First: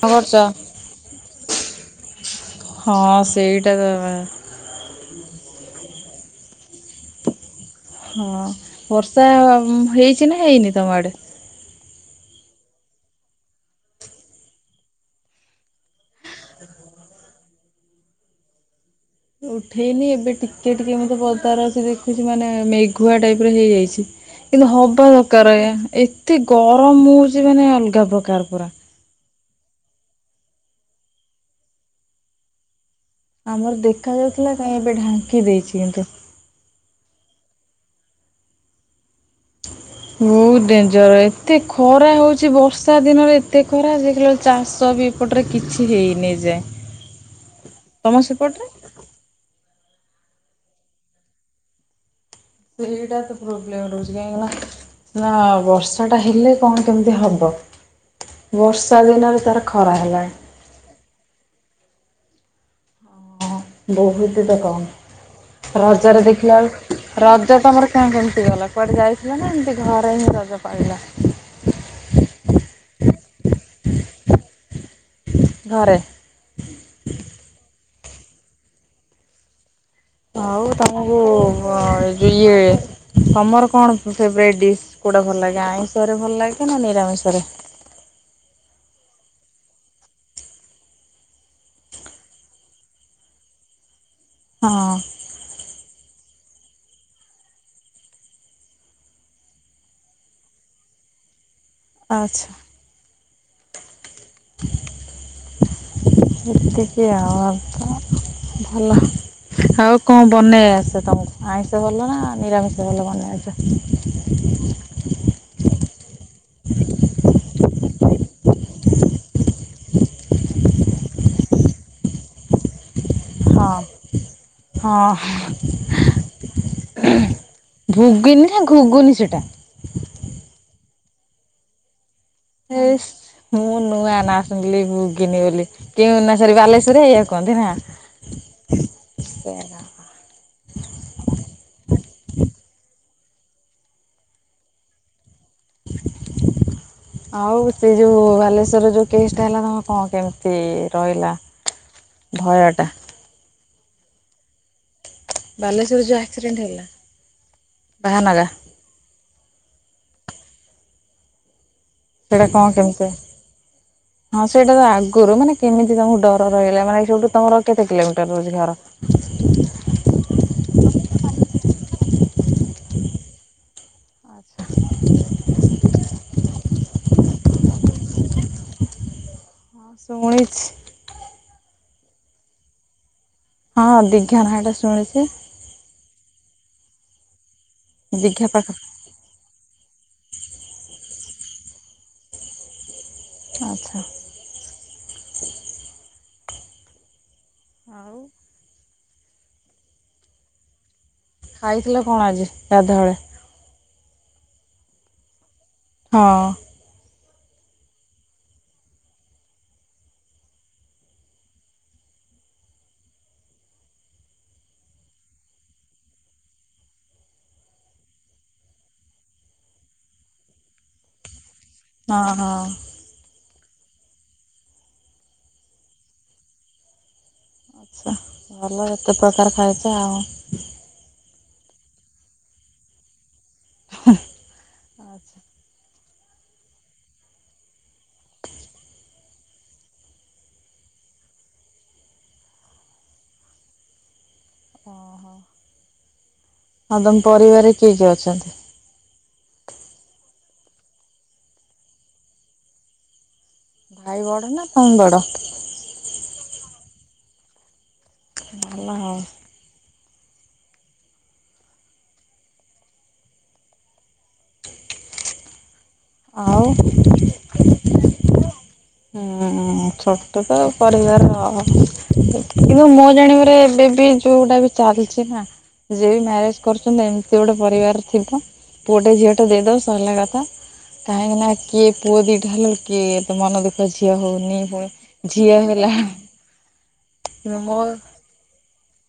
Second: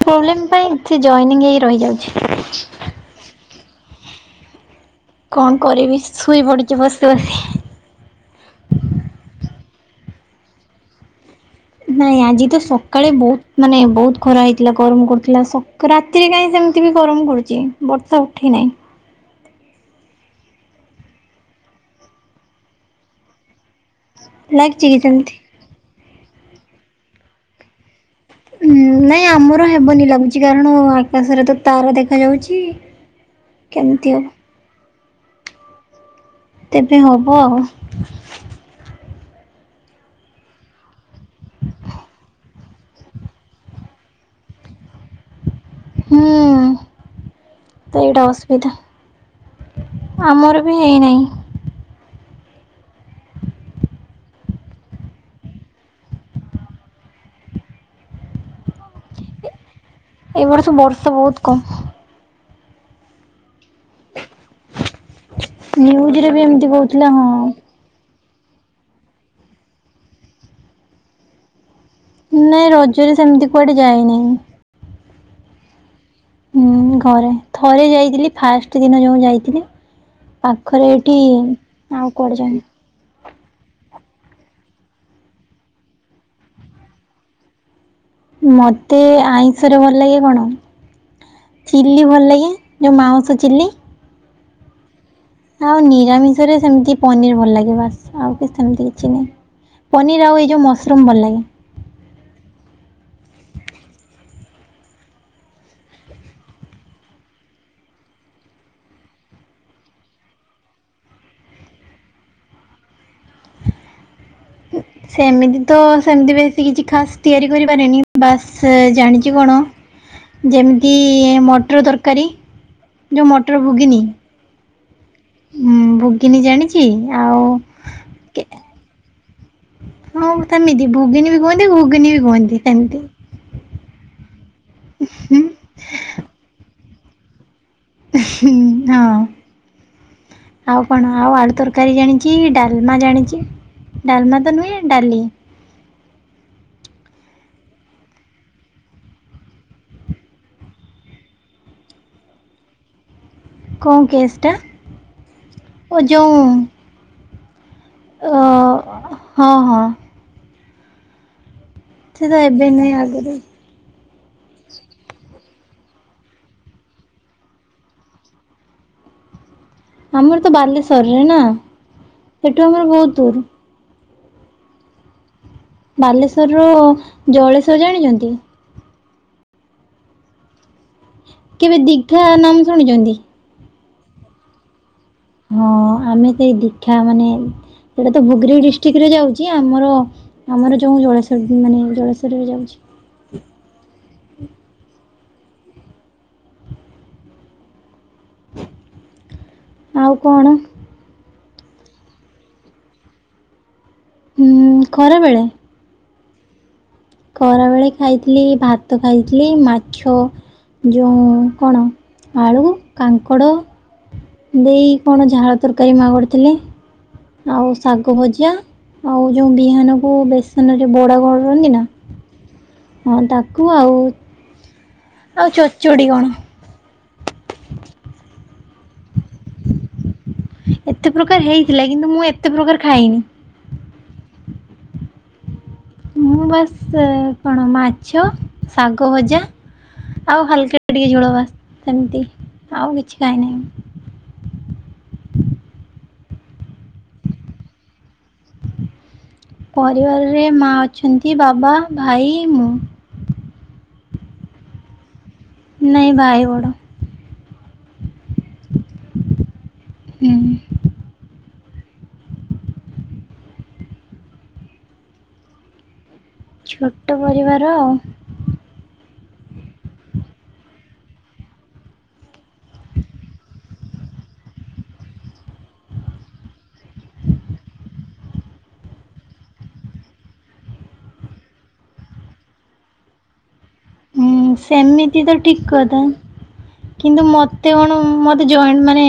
କଣ କରୁଛ? ପାଇଁ ଠି ଜଏନୀଙ୍ଗ ହେଇ ରହିଯାଉଛି। ହଁ ସେଇଟା ତ ଜୋର୍ ସୋର୍ ରେ। ହଁ ବର୍ଷା ହେଇଛି ନା ହେଇନି ତମ ଆଡେ। ନାଇଁ ଆଜି ତ ସକାଳେ ବହୁତ ମାନେ ବହୁତ ଖରା ହେଇଥିଲା ଗରମ କରୁଥିଲା ରାତିରେ କାହିଁ ସେମି ବି ଗରମ କରୁଛି ବର୍ଷା ଉଠେଇ ନାହିଁ। ଉଠେଇନି ଏବେ ଟିକେ ଟିକେ ମତେ ବଜାର ଅଛି ଦେଖୁଛି ମାନେ ମେଘୁଆ ଟାଇପ ରେ ହେଇଯାଇଛି। କିନ୍ତୁ ଲାଗିଛି କି ହବା ସେମିତି? ଦରକାର ଆଜ୍ଞା ଏତେ ଗରମ୍ ହଉଛି ମାନେ ଅଲଗା ପ୍ରକାର କାର ପରା। ଉଁ ନାଇଁ ଆମର ହେବନି ଲାଗୁଛି କାରଣ ଆକାଶରେ ତ ତାରା ଦେଖା ଯାଉଛି। ଆମର ଦେଖା ଯାଉଥିଲା କାଇହିଁ ଏବେ ଢାଙ୍କି ଦେଇଛି କିନ୍ତୁ। ତେବେ ହବ ଆଉ। ବହୁତ ଡେଞ୍ଜର ଏତେ ଖରା ହଉଛି ବର୍ଷା ଦିନରେ ଏତେ ଖରା ଯେ ଦେଖିଲାବେଳକୁ ଚାଷ ଏପଟରେ କିଛି ହୁଁ। ହେଇନି ଏଯାଏ ତ ଏଇଟା ତମ ଅସୁବିଧା ସେପଟରେ? ଆମର ବି ହେଇନାହିଁ। ସେଇଟା ତ ପ୍ରୋବ୍ଲେମ ରହୁଛି କାହିଁକି ନା ନା ବର୍ଷା ଟା ହେଲେ କଣ କେମିତି ହବ। [inaudible] ବର୍ଷା ଦିନ ରେ ତାର ଖରା ହେଲାଣି ଏଇ ବର୍ଷ ବର୍ଷା ବହୁତ କମ୍। ହଁ ବହୁତ ତ କଣ ରଜରେ ନ୍ୟୁଜରେ ବି ଦେଖିଲା ଏମିତି ବେଳ କହୁଥିଲା ହଁ। ରଜ ତ ଆମର କେଣ କେମତି? କୁଆଡେ ଯାଇଥିଲା ନା ଏମିତି ଘରେ ହିଁ ରଜ ପାଳିଲ? ନାଇଁ ରଜରେ ସେମିତି କୁଆଡେ ଯାଇନି। ଘରେ ହୁଁ ଘରେ ଥରେ ଯାଇଥିଲି ଫାଷ୍ଟ ଦିନ ଯୋଉ ଯାଇଥିଲି। ହଉ ପାଖରେ ଏଠି ତମକୁ ଆଉ ଯ କୁଆଡେ ଇଏ ଯାଇନି ତମର କଣ ଫେବରାଇଟ ଡିସ୍ କୋଉଟା ଭଲ ଲାଗେ ଆଇଁଷରେ ଭଲ ଲାଗେ କେ ନା ନିରାମିଷରେ? ମୋତେ ଆଇଁଷରେ ଭଲ ଲାଗେ କଣ? ଚିଲ୍ଲି ଭଲ ଲାଗେ ଯେଉଁ ମାଉଁସ ଚିଲ୍ଲି। ହଁ। ଆଉ ନିରାମିଷ ରେ ସେମିତି ପନିର ଭଲ ଲାଗେ ବାସ୍ ଆଉ ସେମିତି କିଛି ନାହିଁ। ପନିର ଆଉ ଏଇ ଯୋଉ ମସରୁମ ଭଲ ଲାଗେ। ଆଚ୍ଛା। [inaudible] ସେତିକି ଆଉ ଭଲ ଆଉ କଣ ବନେଇ ଆସେ ତମକୁ ଆଇଁଷ ଭଲ ନା ନିରାମିଷ ଭଲ ବନେଇ ଆସେ? ସେମିତି ତ ସେମିତି ବେଶୀ କିଛି ଖାସ୍ ତିଆରି କରିପାରେନି ବାସ୍ ଜାଣିଛି କଣ? ଯେମିତି ମଟର ତରକାରୀ ଯୋଉ ମଟର ହଁ ଗୁଗୁନି। ହଁ ହୁଁ ଭୁଗିନୀ ଜାଣିଛି ଆଉ ଭୁୋଗିନି ନା ଘୁୋଗୁନି ସେଇଟା? ହଁ ସେମିତି ମିତିି ଭୁଗୀନି ବି କୁହନ୍ତି ଘୁଗୁନୀ ବି କୁହନ୍ତି ଏ ସେମିତି ମୁଁ ନୂଆ ନା ଶୁଣିଲି ଭୁଗିନି ବୋଲି କେଉଁ ନା ସର ବା ସୁରରେଆକୁଅନ୍ତି ନା। ହ ହଁ। ସେଇଆ। ଆଉ କଣ ଆଉ ଆଳୁ ତରକାରୀ ଜାଣିଛି ଡାଲମା ଜାଣିଚ ଡ଼ାଲମା ତ ନୁଁହେ ଡାଲି ଆଉ ସେ ଯୋଉ ବାଲେଶ୍ଵରର ଯୋଉ କେସ୍ ଟା ହେଲା ତମେ କଣ କେମିତି ରହିଲା? ଭୟଟା କଣ କେସ୍ ଟା? ବାଲେଶ୍ୱର ଯୋଉ ଆକ୍ସିଡେଣ୍ଟ ହେଲା। ଅ ବାହାନଗା ହଁ ହଁ। ସେ ତ ସେଇଟା ଏବେ କଣ ନୁହେଁ କେମିତି ଆଗରୁ ହଁ ସେଇଟା ତ ଆଗରୁ ମାନେ - କେମିତି ତମକୁ ଡର ରହିଲା ମାନେ ସେଇଠୁ ତମର କେତେ କିଲୋମିଟର ରହୁଚି ଘର? ଆମର ତ ବାଲେଶ୍ଵରରେ ନା ସେଠୁ ଆମର ବହୁତ ଦୂର ବାଲେଶ୍ଵର ର ଜଳେଶ୍ଵର ଜାଣିଛନ୍ତି? ହଁ ଶୁଣିଛି। କେବେ ଦୀଘା ନାମ ଶୁଣୁଛନ୍ତି? ହଁ ଦିଘା ନାଁ ଟା ଶୁଣିଛି। ହଁ ଆମେ ତ ଏଇ ଦୀଘା ମାନେ ସେଇଟା ତ ଦୀଘା ଗୁଗ୍ରୀ ପାଖ ଡିଷ୍ଟ୍ରିକ୍ଟ ରେ ଯାଉଛି ଆମର ଆମର ଯୋଉଁ ଜଳେଶ୍ୱର ମାନେ ଜଳେଶ୍ୱର ରେ ଯାଉଛି। ଆଚ୍ଛା। ଆଉ ଆଉ କଣ? ଖାଇଥିଲ କଣ ଆଜି ଗାଧୁଆବେଳେ? ହୁଁ ଖରା ବେଳେ! ହଁ। ଖରାବେଳେ ଖାଇଥିଲି ଭାତ ଖାଇଥିଲି ମାଛ ଯୋଉଁ କଣ ଆଳୁ, କାଙ୍କଡ଼ ଦେଇ କଣ [unintelligible] ତରକାରୀ ମା କରିଥିଲେ ଆଉ ଶାଗ ଭଜା ଆଉ ଯୋଉ ବିହାନ କୁ ବେସନ ରେ ବଡା କରନ୍ତି ନା ହଁ ହଁ ହଁ ତାକୁ ଆଉ ଆଉ ଚଡଚଡ଼ି କଣ। ଆଛା ଭଲ ଏତେ ପ୍ରକାର ଖାଇଛ ଆଉ। ଏତେ ପ୍ରକାର ହେଇଥିଲା କିନ୍ତୁ ମୁଁ ଏତେ ପ୍ରକାର ଖାଇନି। ମୁଁ ବାସ୍ କଣ ମାଛ, ଶାଗ ଭଜା, ଆଉ ହାଲକା ଟିକେ ଝୋଳବାସ ସେମିତି ଆଉ କିଛି ଖାଇ ନାହିଁ ଆଉ ତମ ପରିବାରରେ କିଏ କିଏ ଅଛନ୍ତି? ରେ ମା ଅଛନ୍ତି ବାବା, ଭାଇ, ମୁଁ। ଭାଇ ବଡ ନା ତମେ ବଡ? ନାଇଁ ଭାଇ ବଡ। ଭଲ ଆଉ। ହୁଁ ହୁଁ। ହ [inaudible] ଛୋଟ ପରିବାର ଆଉ। ହୁଁ ଛୋଟ ତ ପରିବାର ଆଉ କିନ୍ତୁ ମୁଁ ଜାଣିବାରେ ଏବେ ବି ଯୋଉଟା ବି ଚାଲିଛି ନା ଯିଏ ବି ମ୍ୟାରେଜ କରୁଛନ୍ତି ଏମିତି ଗୋଟେ ପରିବାର ଥିବ ପୁଅଟେ ଝିଅଟେ ଦେଇ ଦବ ସଇଲା କଥା କାହିଁକି ନା କିଏ ପୁଅ ଦିଇଟା ହେଲକୁ କିଏ ଏତେ ମନ ଦୁଃଖ ତ ଝିଅ ହୁଁ ହଉନି ସେମିତି ଫୁଣି ତ ଝିଅ ଠିକ ହେଲା। କଥା। କିନ୍ତୁ ମତେ ମୋ କଣ ମତେ ଜଏଣ୍ଟ ମାନେ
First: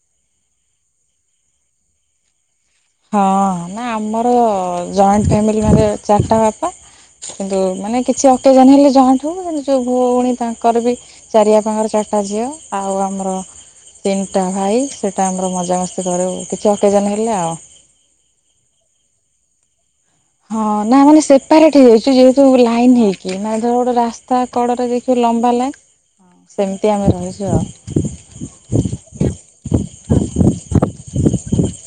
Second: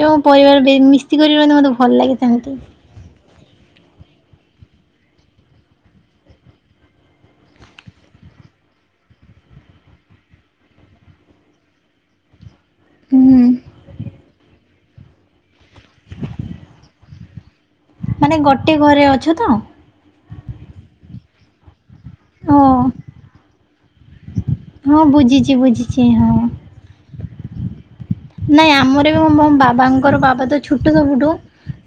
ଯୋଉ ପରିବାର ଟିକେ ମିସ୍ତି କରିବା ନା ମୋତେ ଭଲ ଲାଗେ ସେମିତି ହଁ ନା ଆମର ଜଏଣ୍ଟ ଫ୍ୟାମିଲି ମାନେ ଚାରିଟା ବାପା କିନ୍ତୁ ମାନେ କିଛି ଅକେଜନ ହେଲେ ଯହାଠୁ କୁ ଯୋଉ ଭୁଅ ଭଉଣୀ ତାଙ୍କର ବି ଚାରିଆପାଙ୍କର ଚା ଟା ଝିଅ ଆଉ ଆମର ହୁଁ ତିନିଟା ଭାଇ। ସେଇ ଟାଇମ୍ ରେ ମଜାମସ୍ତି କରୁ କିଛି ଅକେଜନ ହେଲେ ଆଉ ମାନେ ଗୋଟେ ଘରେ ଅଛ ତ? ହଁ ନା ମାନେ ସେପାରେଟ ହେଇଯାଇଛୁ ଯେହେତୁ ଓ ଲାଇନ୍ ହେଇକି ନା ଧ ଗୋଟେ ରାସ୍ତା। ତା କଡରେ ହଁ ଦେଖିବୁ ଲମ୍ବା ବୁଝିଛି ବୁଝିଛି ହଁ। ଲାଇନ ସେମିତି ଆମେ ରହିଛୁ ଆଉ। ନାଇଁ ଆମର ବି ବାବାଙ୍କର ବାବା ତ ଛୋଟ ସବୁଠୁ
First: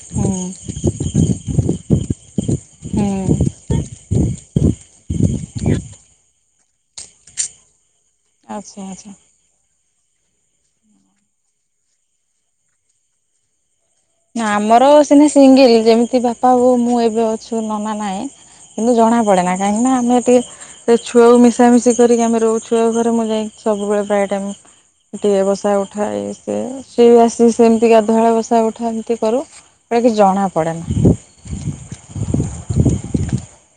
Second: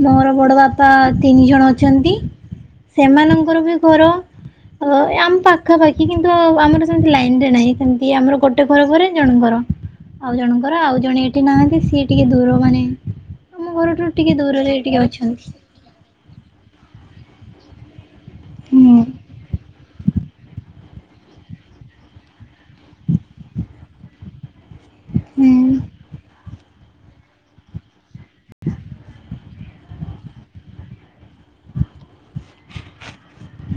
ମୋର ହୁଁ ବଡ ବାପା ତିନି ଜଣ ଅଛନ୍ତି। ହୁଁ ସେମାନଙ୍କର ବି ଘର ଆ ଆମ ପାଖାପାଖି କିନ୍ତୁ ଆମର ସେମତି ଲାଇନରେ ନାହିଁ। ସିଏ ଆମର ଗୋଟେ ଆଚ୍ଛା ଘର ପରେ ଆଚ୍ଛା। ଜଣଙ୍କର ଆଉ ଜଣଙ୍କର ଆଉ ଜଣେ ଏ ନାହାନ୍ତି ସିଏ ଟିକେ ଦୂର ମାନେ ଆମ ଘର ନା ଆମର ସିନା ସିଙ୍ଗିଲ୍ ଯେମିତି ବାପା ବୋଉ ମୁଁ ଏବେ ଅଛୁ ନନା ନାଇ। ହୁଁ କିନ୍ତୁ ଜଣା ପଡେନା କାହିଁକି ନା ଆମେ ଟିକେ ସେ ଛୁଆକୁ ମିଶାମିଶି କରିକି ଆମେ ରହୁ ଛୁଆ ଘରେ ମୁଁ ଯାଇକି ସବୁବେଳେ ପ୍ରାୟ ଟାଇମ୍ ଟିକେ ହୁଁ ବସା ଉଠାଏ ସେ ସିଏ ଆସି ସେମତି ଗାଧୁଆଳ ବସା ଉଠା କରୁ କିଛି ଜଣା ପଡ଼େ ନା। [inaudible]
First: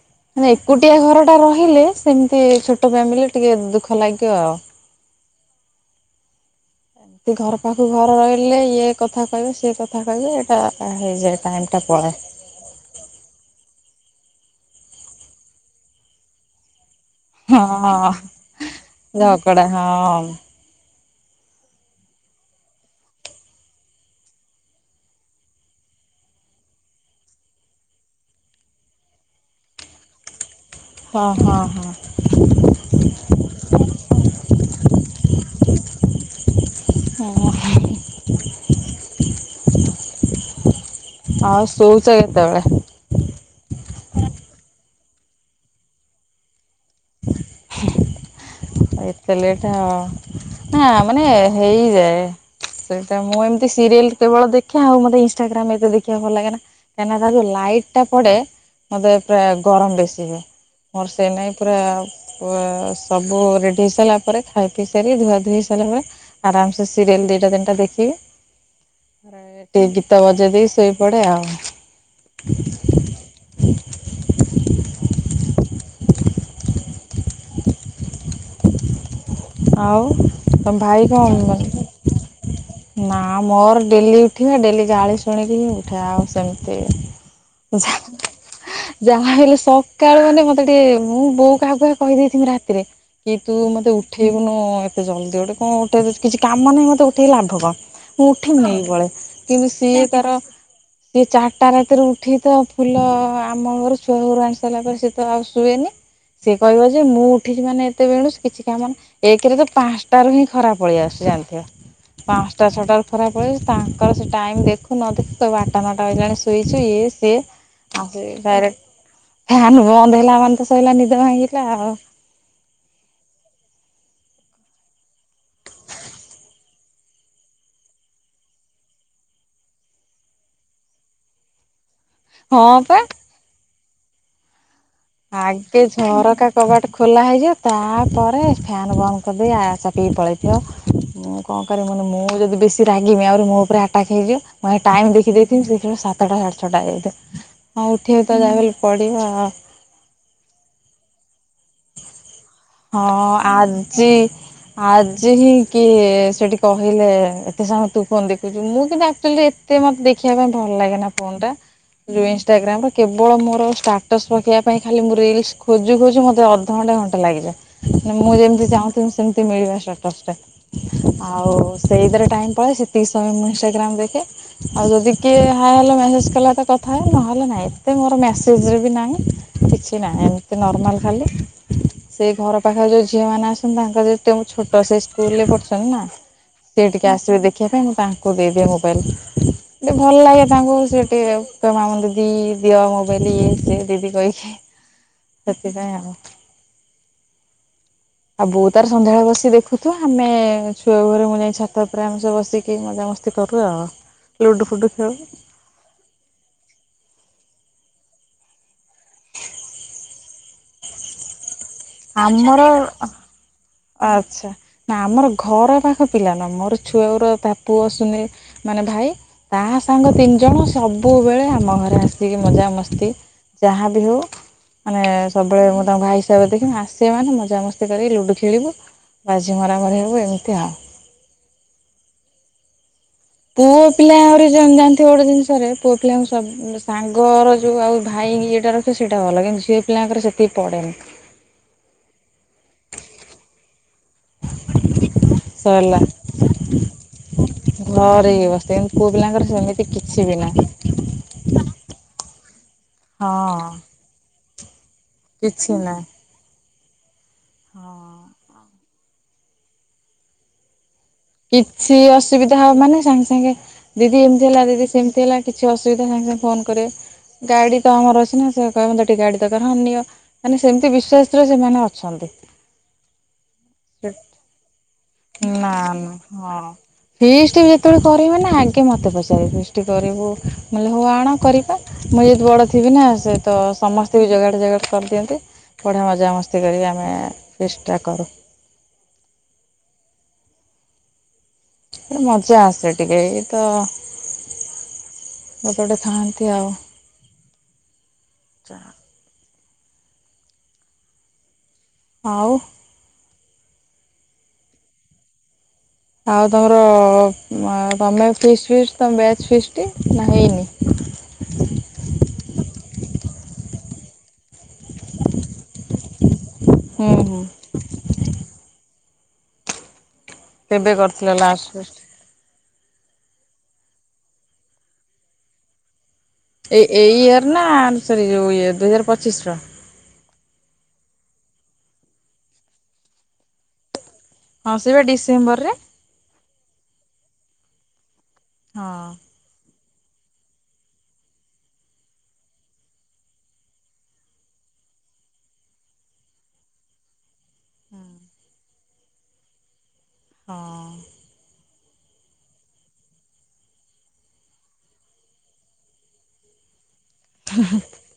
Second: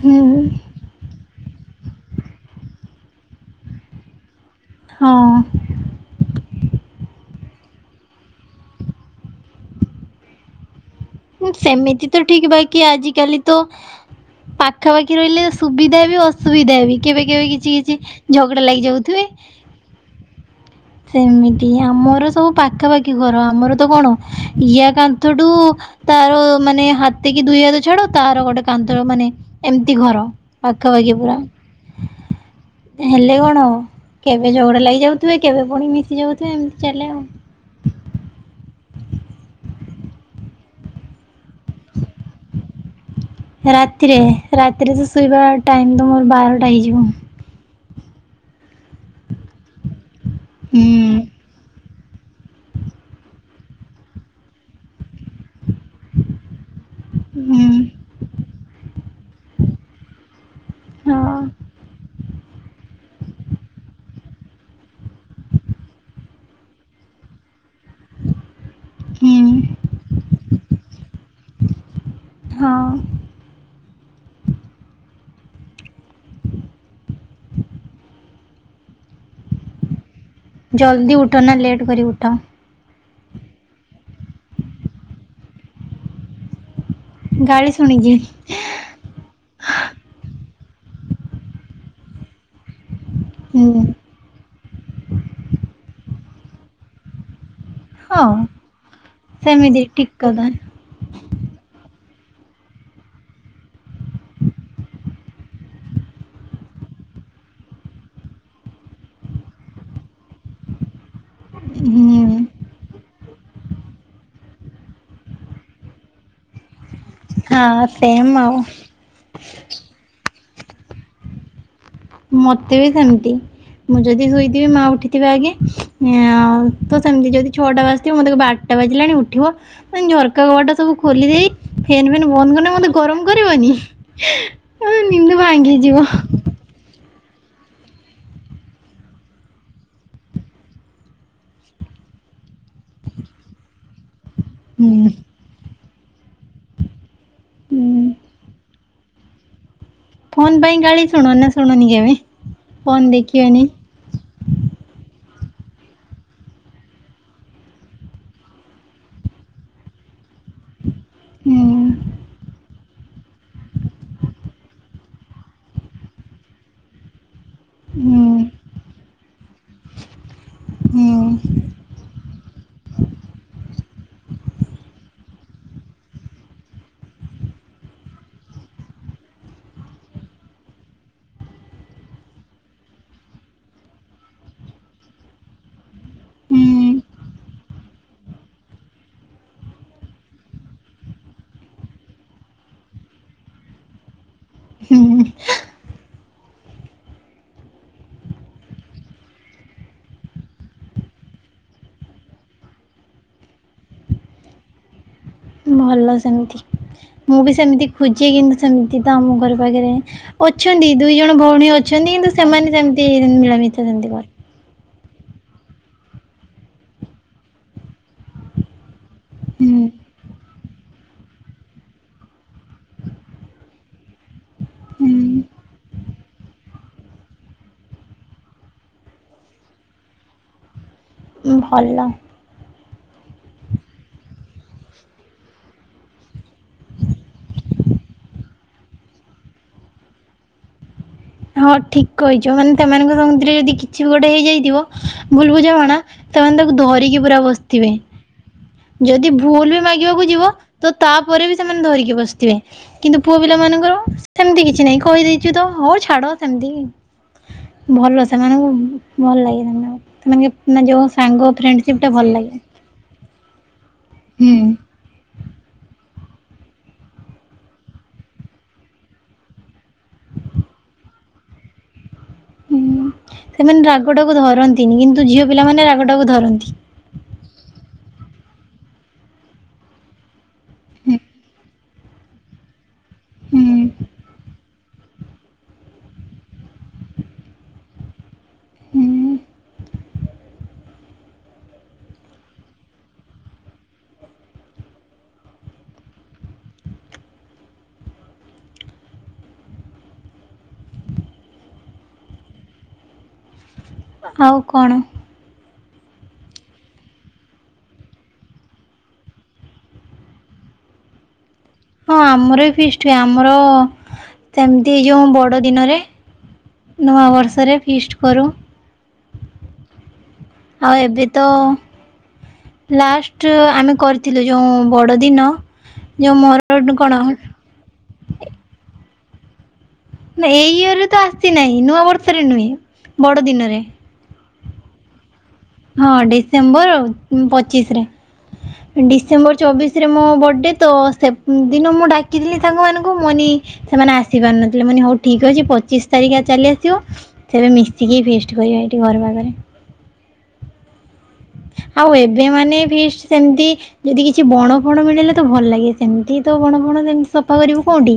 ହୁଁ ମାନେ ଏକୁଟିଆ ଘର ଟା ରହିଲେ ସେମିତି ଛୋଟ ଫ୍ୟାମିଲି ଟିକେ ଦୁଃଖ ଲାଗିବ ଆଉ ହଁ। ଏମିତି ଘର ପାଖକୁ ଘରେ ରହିଲେ ଇଏ କଥା କହିବେ ସିଏ କଥା କହିବେ ଏଇଟା ହେଇଯାଏ ଟାଇମ୍ ଟା ସେମିତି ପଳାଏ। ତ ଠିକ ବାକି ଆଜିିକାଲି ତ ପାଖାପାଖି ରହିଲେ ସୁବିଧା ବି ଅସୁବିଧା ବି କେବେ କେବେ କିଛି ହଁ କିଛି ଝଗଡ଼ା ଲାଗି ଯାଉଥିବେ। ଝଗଡ଼ା ହଁ। ସେମିତି ଆମର ସବୁ ପାଖାପାଖି ଘର ଆମର ତ କଣ ଇଆ କାନ୍ଥଠୁ ତାର ମାନେ ହାତକି ଦୁଇ ହାତ ଛାଡ ତାର ଗୋଟେ କାନ୍ଥର ମାନେ ଏମିତି ଘର। ପାଖପାଖି ହଁ ପୁରା ହଁ [inaudible] ହେଲେ କଣ ହବ କେବେ ଝଗଡ଼ା ଲାଗିଯାଉଥିବେ। ଏ ପୁଣି ମିଶି ଯାଉଥିବ ଏମତି ଚାଲେ ହଁ ଆଉ। [inaudible] [inaudible] ଆଉ ଶଉଛ କେତେବେଳେ? ରାତିରେ ରାତିରେ ତ ଶୋଇବା ଟାଇମ ତ ମୋର ବାରଟା ହେଇଯିବ। [inaudible] ଏତେ ଲେଟ୍ ଆଉ। ହୁଁ ହଁ ମାନେ ହେଇଯାଏ। ସେଇଟା ମୁଁ ଏମତି ସିରିଏଲ କେବଳ ଦେଖେ ଆଉ ମତେ ଇଷ୍ଟାଗ୍ରାମ ଏତ ଦେଖିବାକୁ ଭଲ ଲାଗେ ନା। କାହିଁକିନା ତାକୁ ହୁଁ ଲାଇଟ୍ ଟା ପଡେ ମତେ ପୁରା ଗରମ ବେଶୀ ହୁଏ ମୋର ସେ ହଁ ନେଇାଇ ସବୁ ରେଡି ହେଇ ସାରିଲାପରେ ଖାଇପି ସାରି ଧୁଆଧୁଇ ସାରିଲା ପରେ ଆରମ ସେ ସିରିଏଲ ଦିଟା ତିନଟା ଦେଖିବି। [inaudible] ଟିକେ ଗୀତ ବଜେଇ ଦେଇେକି ଶୋଇପଡେ ଆଉ। ହଁ। ଆଉ ତମ ଭାଇ ଜଲ୍ଦି ଉଠ କଣ ନା ଲେଟ କରି ଉଠ। ନା ମୋର ଡେଲି ଉଠିବା ଡେଲି ଗାଳି ଶୁଣିକିି ଉଠେ ଆଉ ସେମିତି ଗାଳି ଶୁଣିଛି ଯାହା ହେଲେ ସକାଳୁମାନେ ତ ଟେ ମୁଁ ବୋଉ କାହାକୁ କାହା କହିଦେଇିଥିବି ରାତିରେ କି ତୁ ହୁଁ ମତେ ଉଠ ହଁ ଏତେ ଜଲଦି ଗୋଟେ କଣ ଉଠେ କିଛି କାମହିଁ ମତେ ଉୋଠେଇ ଲାଭ କଣ? ହଁ ମୁଁ ଉଠିମିନି କି ବଳେ କିନ୍ତୁ ସେମିତି ସିଏ ଠିକ ତାର କଥା। ସି ଚାରିଟା ରାତିରେ ଉ ଏଠି ତ ଫୁଲ ଆମଘରୁ ଛୁଆଉଘରୁ ଆଣିସାରିଲା ପରେ ସେ ତ ଆଉ ଶୁଏନି। ସେ କହିବ ଯେ ମୁଁ ଉଠିଛି ମାନେ ଏତେବେଣୁଶୁ କିଛି କାମ ନାହିଁ। ଏକରେ ତ ପାଞ୍ଚଟ ର ହିଁ ଖରାପ ପଳେଇଆସୁଛି ଜାଣିଥିବ ହୁଁ ପାଞ୍ଚଟା ଛଅଟ ର ଖରାପଲେଇ ଆସୁଛି ତାଙ୍କର ସେ ଟାଇମ୍ ଦେଖୁ ନ ଦେଖୁ କହିବ ଆଟା ନଅଟା ବାଜିଲାଣି ଶୋଇଚୁ ଇଏ ସିଏ। ହଁ ସି ଆଉ ସେମ୍ ଡାଇରେକ୍ଟ ଫ୍ୟାନ୍ ବନ୍ଦବହେଲାମାନେ ତ ସୋଇଲା ନିଦ ଭାଙ୍ଗିଲା ଆଉ। ମତେ ବି ସେମିତି ମୁଁ ଯଦି ଶୋଇଥିବି ମା ଉଠିଥିବେ ଆଗେ ତ ସେମିତି ଯଦି ଛଅଟା ବାଜିଥିବ ମତେ କହିବେ ଆଟ ଗଟ ବାଜିଲାଣି ଉଠିବ ଝରକା କବାଟ ସବୁ ଖୋଲି ଦେଇ ଫେନ୍ ଫେନ୍ ବନ୍ଦ କଲେ ହଁ ମୋତେ ପା। ଗରମ କରିବନି। ହଁ ନିଦ ଆଗେ ଭାଙ୍ଗିଯିବ ଝରକା କବାଟ ଖୋଲା ହେଇଯିବ ତାପରେ ଫ୍ୟାନ୍ ବନ୍ଦ କରିଦେଇ ଆ ଚାପିକି ପଳେଇଥିବ। ମୁଁ କଣ କରିବିନି ମୁଁ ଯଦି ବେଶୀ ରାଗିମି ଆହୁରି ମୋ ଉପରେ ଆଟାକ୍ ହେଇଯିବ। ମୁଁ ହୁଁ। ଟାଇମ ଦେଖିଦେଇଥିମି ସେତେବେଳେ ସାତଟା ସାଢେଛଅଟା ହେଇଯାଇଥିବ ହଉ ହୁଁ ଉଠେଇ ତ ଯା ପଡ଼ିବ ଆଉ। ଫୋନ୍ ପାଇଁ ଗାଳି ଶୁଣ ନା ଶୁଣୁନି କେବେ? ଫୋନ୍ ହଁ ଦେଖିବନି ଆଜି ଆ ହିଁ କି ସେଠି କହିଲେ ଏତେ ସମୟ ତୁ କଣ ଦେଖୁଛୁ ମୁଁ କିନ୍ତୁ ଆକ୍ଚୁଆଲି ଏତେ ମତେଖ ଦେଖିବା ପାଇଁ ଭଲ ଲାଗେ ନା ଫୋନ୍ଟା ହୁଁ ଯଉ ଇନ୍ଷ୍ଟଗ୍ରାମ କେବଳ ମୋର ଷ୍ଟାଟସ୍ ପକେଇବା ପାଇଁ ଖାଲି ମୁଁ ରିଲ୍ସ ଖୋଜୁ ଖୋଜୁ ମୋତେ ଅଧଘଣ୍ଟା ଘଣ୍ଟା ଲାଗିଯାଏ। ହୁଁ ମୁଁ ଯେମିତି ଚାହୁଁଥିବି ସେମତି ମିଳିବା ହୁଁ ଷ୍ଟାଟସଟା ଆଉ ସେଇଥିରେ ଟାଇମ ପଲାଏ ସେତିକି ସମୟ ମୁଁ ଇନ୍ଷ୍ଟଗ୍ରାମ ଦେଖେ ଆଉ ଯଦି କିଏ ହାଏ ହେଲୋ ମେସେଜ କଲା କଥା ହଏ ନହେଲେ ନାଇ। ଏତେ ମୋର ମେସେଜେ ବି ନାହିଁ କିଛି ନାହିଁ ଏମିତି ନର୍ମାଲ୍ ଖାଲି। [inaudible] ସେ ଘର ପାଖରେ ଯେଉଁ ଝିଅମାନେ ଆସଛନ୍ତି ତାଙ୍କର ଯେ ଛୋଟ ସେ ସ୍କୁଲରେ ପଢ଼ଛନ୍ତି ନା ହୁଁ ସେ ଟିକେ ଆସିବେ ଦେଖିବା ପାଇଁ ମୁଁ ତାଙ୍କୁ ଦେଇଦିଏ ମୋବାଇଲ। ଟିକେ ଭଲ ଲାଗେ ତାଙ୍କୁ ସେ ଟିକେ କହିବେ ମାମୁଁନି ଦିଦି, ଦିଅ ଟିକେ ମୋବାଇଲ, ଇଏ ସିଏ ଦିଦି କହିକି ହୁଁ ସେଥିପାଇଁ ଆଉ ଆଉ ବଉ ତାର ସନ୍ଧ୍ୟାଵେଳେ ବସି ଦେଖୁଥିବ, ଆମେ ଛୁଆ ବୋଉଘରେ ମୁଁ ଯାଇ ଛାତ ଉପରେ ଆମେ ସବୁ ବସିକି ମଜା ମସ୍ତି କରୁ ଆଉ ଲୁଡ଼ୁଫୁଡ଼ୁ ଖେଳୁ। ଭଲ ସେମିତି ମୁଁ ବି ସେମିତି ଖୋଜେ କିନ୍ତୁ ସେମିତି ତ ଆମ ଘର ପାଖରେ ଅଛନ୍ତି ଦୁଇ ଜଣ ଭଉଣୀ ଅଛ ଅଛନ୍ତି କିନ୍ତୁ ସେମାନେ ଆମର ସେମିତି ନିଳାମିତ ଆଚ୍ଛା। ନା ଆମର ଘର ପାଖ ପିଲା ନ ମୋର ଛୁଆଗୁରା ତା ପୁଅ ଶନି ମାନେ ମୋର ଭାଇ ତା ହୁଁ ମା ସାଙ୍ଗ ତିନି ଜଣ ସବୁବେଳେ ଆମ ଘରେ ଆସିକି ମଜାମସ୍ତି ଯାହା ବିି ହେଉ ମାନେ ହୁଁ ସବୁବେଳେ ମୁଁ ତାଙ୍କ ଭାଇ ହିସାବରେ ଦେଖିମି ଆସିବେ ମାନେ ମଜାମସ୍ତି କରି ଲୁଡୁ ଖେ ଳିବୁ ବାଜି ମରାମରି ହେବୁ ଏମିତି ଆଉ ଭଲ। ପୁଅ ପିଲା ଆହୁରି ଜାଣିଥିବ ଗୋଟେ ଜିନିଷରେ ପୁଅ ପିଲାଙ୍କୁ ସବ ସାଙ୍ଗର ଯୋଉ ଆଉ ଭାଇ। ଏ ଯିଟା ରଖିବ ସେଇଟା ଭଲ କିନ୍ତୁି ଝିଅ ପିଲାଙ୍କର ସେତିକି ପଡେନି। ହଁ ଠିକ କହିଛ ମାନେ ସେମାନଙ୍କ ସମୁଦରେ ଯଦି କିଛି। କିଛି ଗୋଟେ ହେଇଯାଇଥିବ ଭୁଲ ବୁଝାମଣା ସରିଲା ସେମାନେ ତାକୁ ଧରିକି ପୁରା ବସିଥିବେ। ଘରେ ଇଏ ବସିଥିବେ କିନ୍ତୁ ପୁଅ ଯଦି ପିଲାଙ୍କର ଭୁଲ ବି ସେମିତି କିଛି ମାଗିବାକୁ ବି ଯିବ ନାହିଁ ତ ତାପରେ ବି ସେମାନେ ଧରିକି ବସିଥିବେ। କିନ୍ତୁ ପୁଅ ପିଲା ହଁ। ମାନଙ୍କର ସେମିତି କିଛି ନାହିଁ କହିଦେଇଛୁ ତ କିଛି ହଉ ନାହିଁ। ମତି ଭଲ ହଁ। ସେମାନଙ୍କୁ ଭଲ ଲାଗେ ସେମାନଙ୍କୁ ସେ ଯଉ। [unintelligible] କିଛି ଅସୁବିଧା ହବ ମାନେ ସାଙ୍ଗେ ସାଙ୍ଗେ ଦିଦି ଏମିତି ହୁଁ। ହେଲା, ଦିଦି ସେମିତି ହେଲା, କିଛି ଅସୁବିଧା ସାଙ୍ଗେ ସାଙ୍ଗେ ଫୋନ କରିବେ। ଗାଡି ତ ଆମର ଅଛି ନା ସେ କହିବେ ମତେ ଟିକେ ଗାଡି ଦରକାର ହଁ ନିଅ ମାନେ ସେମିତି ବିଶ୍ଵାସରେ ସେମାନେ ଅଛନ୍ତି। ହୁଁ ସେମାନେ ରାଗ ଟାକୁ ଧରନ୍ତିନି କିନ୍ତୁ ଝିଅ ପିଲାମାନେରାଗ ଟାକୁ ଧରନ୍ତି। ଫିସ୍ଟି ବି ଯେତେବେଳେ କରିବେ ନା ଆଗେ ମତେ ପଚାରିବେ ଫିଷ୍ଟି କରିବୁ ମୁଁ କହିଲି ହଉ ଆଣ କରିବା ମୁଁ ଯଦି ବଡ଼ ଥିବି ନା ସେହିତ ହୁଁ। ସମସ୍ତେ ବି ଜାଗାରେ [unintelligible] କରିଦିଅନ୍ତି ବଢ଼ିଆ ମଜାମସ୍ତି କରିକି ଆମେ ଫିଷ୍ଟଟା କରୁ। ହୁଁ। ଏଟା ମଜା ଆସେ ଟିକେ ତ ଗୋଟେ ଗୋଟେ ଥାନ୍ତି ଆଉ ଯା ଆଉ। ଆଉ କଣ। ଆଉ ତମର ତମେ ଫିଷ୍ଟ ଫିଷ୍ଟ ତମର ବ୍ୟାଚ ଫିଷ୍ଟ ନା ହେଇନି। ହଁ ଆମର ବି ଫିଷ୍ଟ ହୁଏ ଆମର ସେମିତି ଏ ଯୋଉ ବଡ ଦିନରେ। ହୁଁ ନୂଆ ହୁଁ ବର୍ଷରେ ଫିଷ୍ଟ କରୁ। କେବେ ଆଉ ଏବେ କରିଥିଲ ତ ଲାଷ୍ଟ ଫିଷ୍ଟ? ଲାଷ୍ଟ ଆମେ। କରିଥିଲୁ ଯେଉଁ ବଡ଼ଦିନ। ଯୋଉ ଏ ମୋର କଣ ଏଇ ଇର ନା ଯୋଉ ସରି ଇଏ ଦୁଇ ହଜାର ପଚିଶ ର। ନା ଏଇ ଇୟରରେ ତ ଆସି ନାହିଁ ନୂଆ ବର୍ଷରେ ନୁହେଁ ବଡ ଦିନରେ। ହଁ ସେଇ ବା ଡିସେମ୍ବର ରେ। ହଁ ଡିସେମ୍ବର ପଚିଶ ହଁ ରେ ଡିସେମ୍ବର ଚବିଶ। ରେ ମୋ ବର୍ଥ ଡେ ତ ସେ ଦିନ ମୁଁ ଡାକିଥିଲି ସାଙ୍ଗ ମାନଙ୍କୁ ମୁଁ କହିନି ସେମାନେ ଆସି ପାରିନଥିଲେ ମାନେ। ହଉ ଠିକ ଅଛି ପଚିଶ ତାରିଖ ଚାଲି ଆସିବ। ସେବେ ମିଶିକି ଫିଷ୍ଟ କରିବା ଏଇଠି ଘର ପାଖରେ। ହଁ ଆଉ ଏବେ ମାନେ ଫିଷ୍ଟ ସେମିତି ଯଦି କିଛି ବଣ ଫଣ ମିଳିଲେ ତ ଭଲ ଲାଗେ ସେମିତି ତ ବଣ ଫ। ଣମତି ସଫା କରିବୁ କୋଉଠି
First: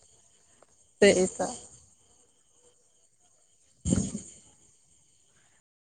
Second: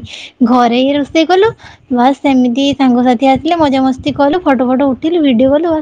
ଘରେ ହି ରୋଷେଇ ସେଇ କଲୁ ତ ବାସ ସେମିତି ସାଙ୍ଗ ସାଥି। ଏ ଆସିଲେ ମଜା ମସ୍ତି କଲୁ ଫଟ ଫଟ ଉଠେଇିଲୁ ଭିଡ଼ିଓ କଲୁ ବାସ।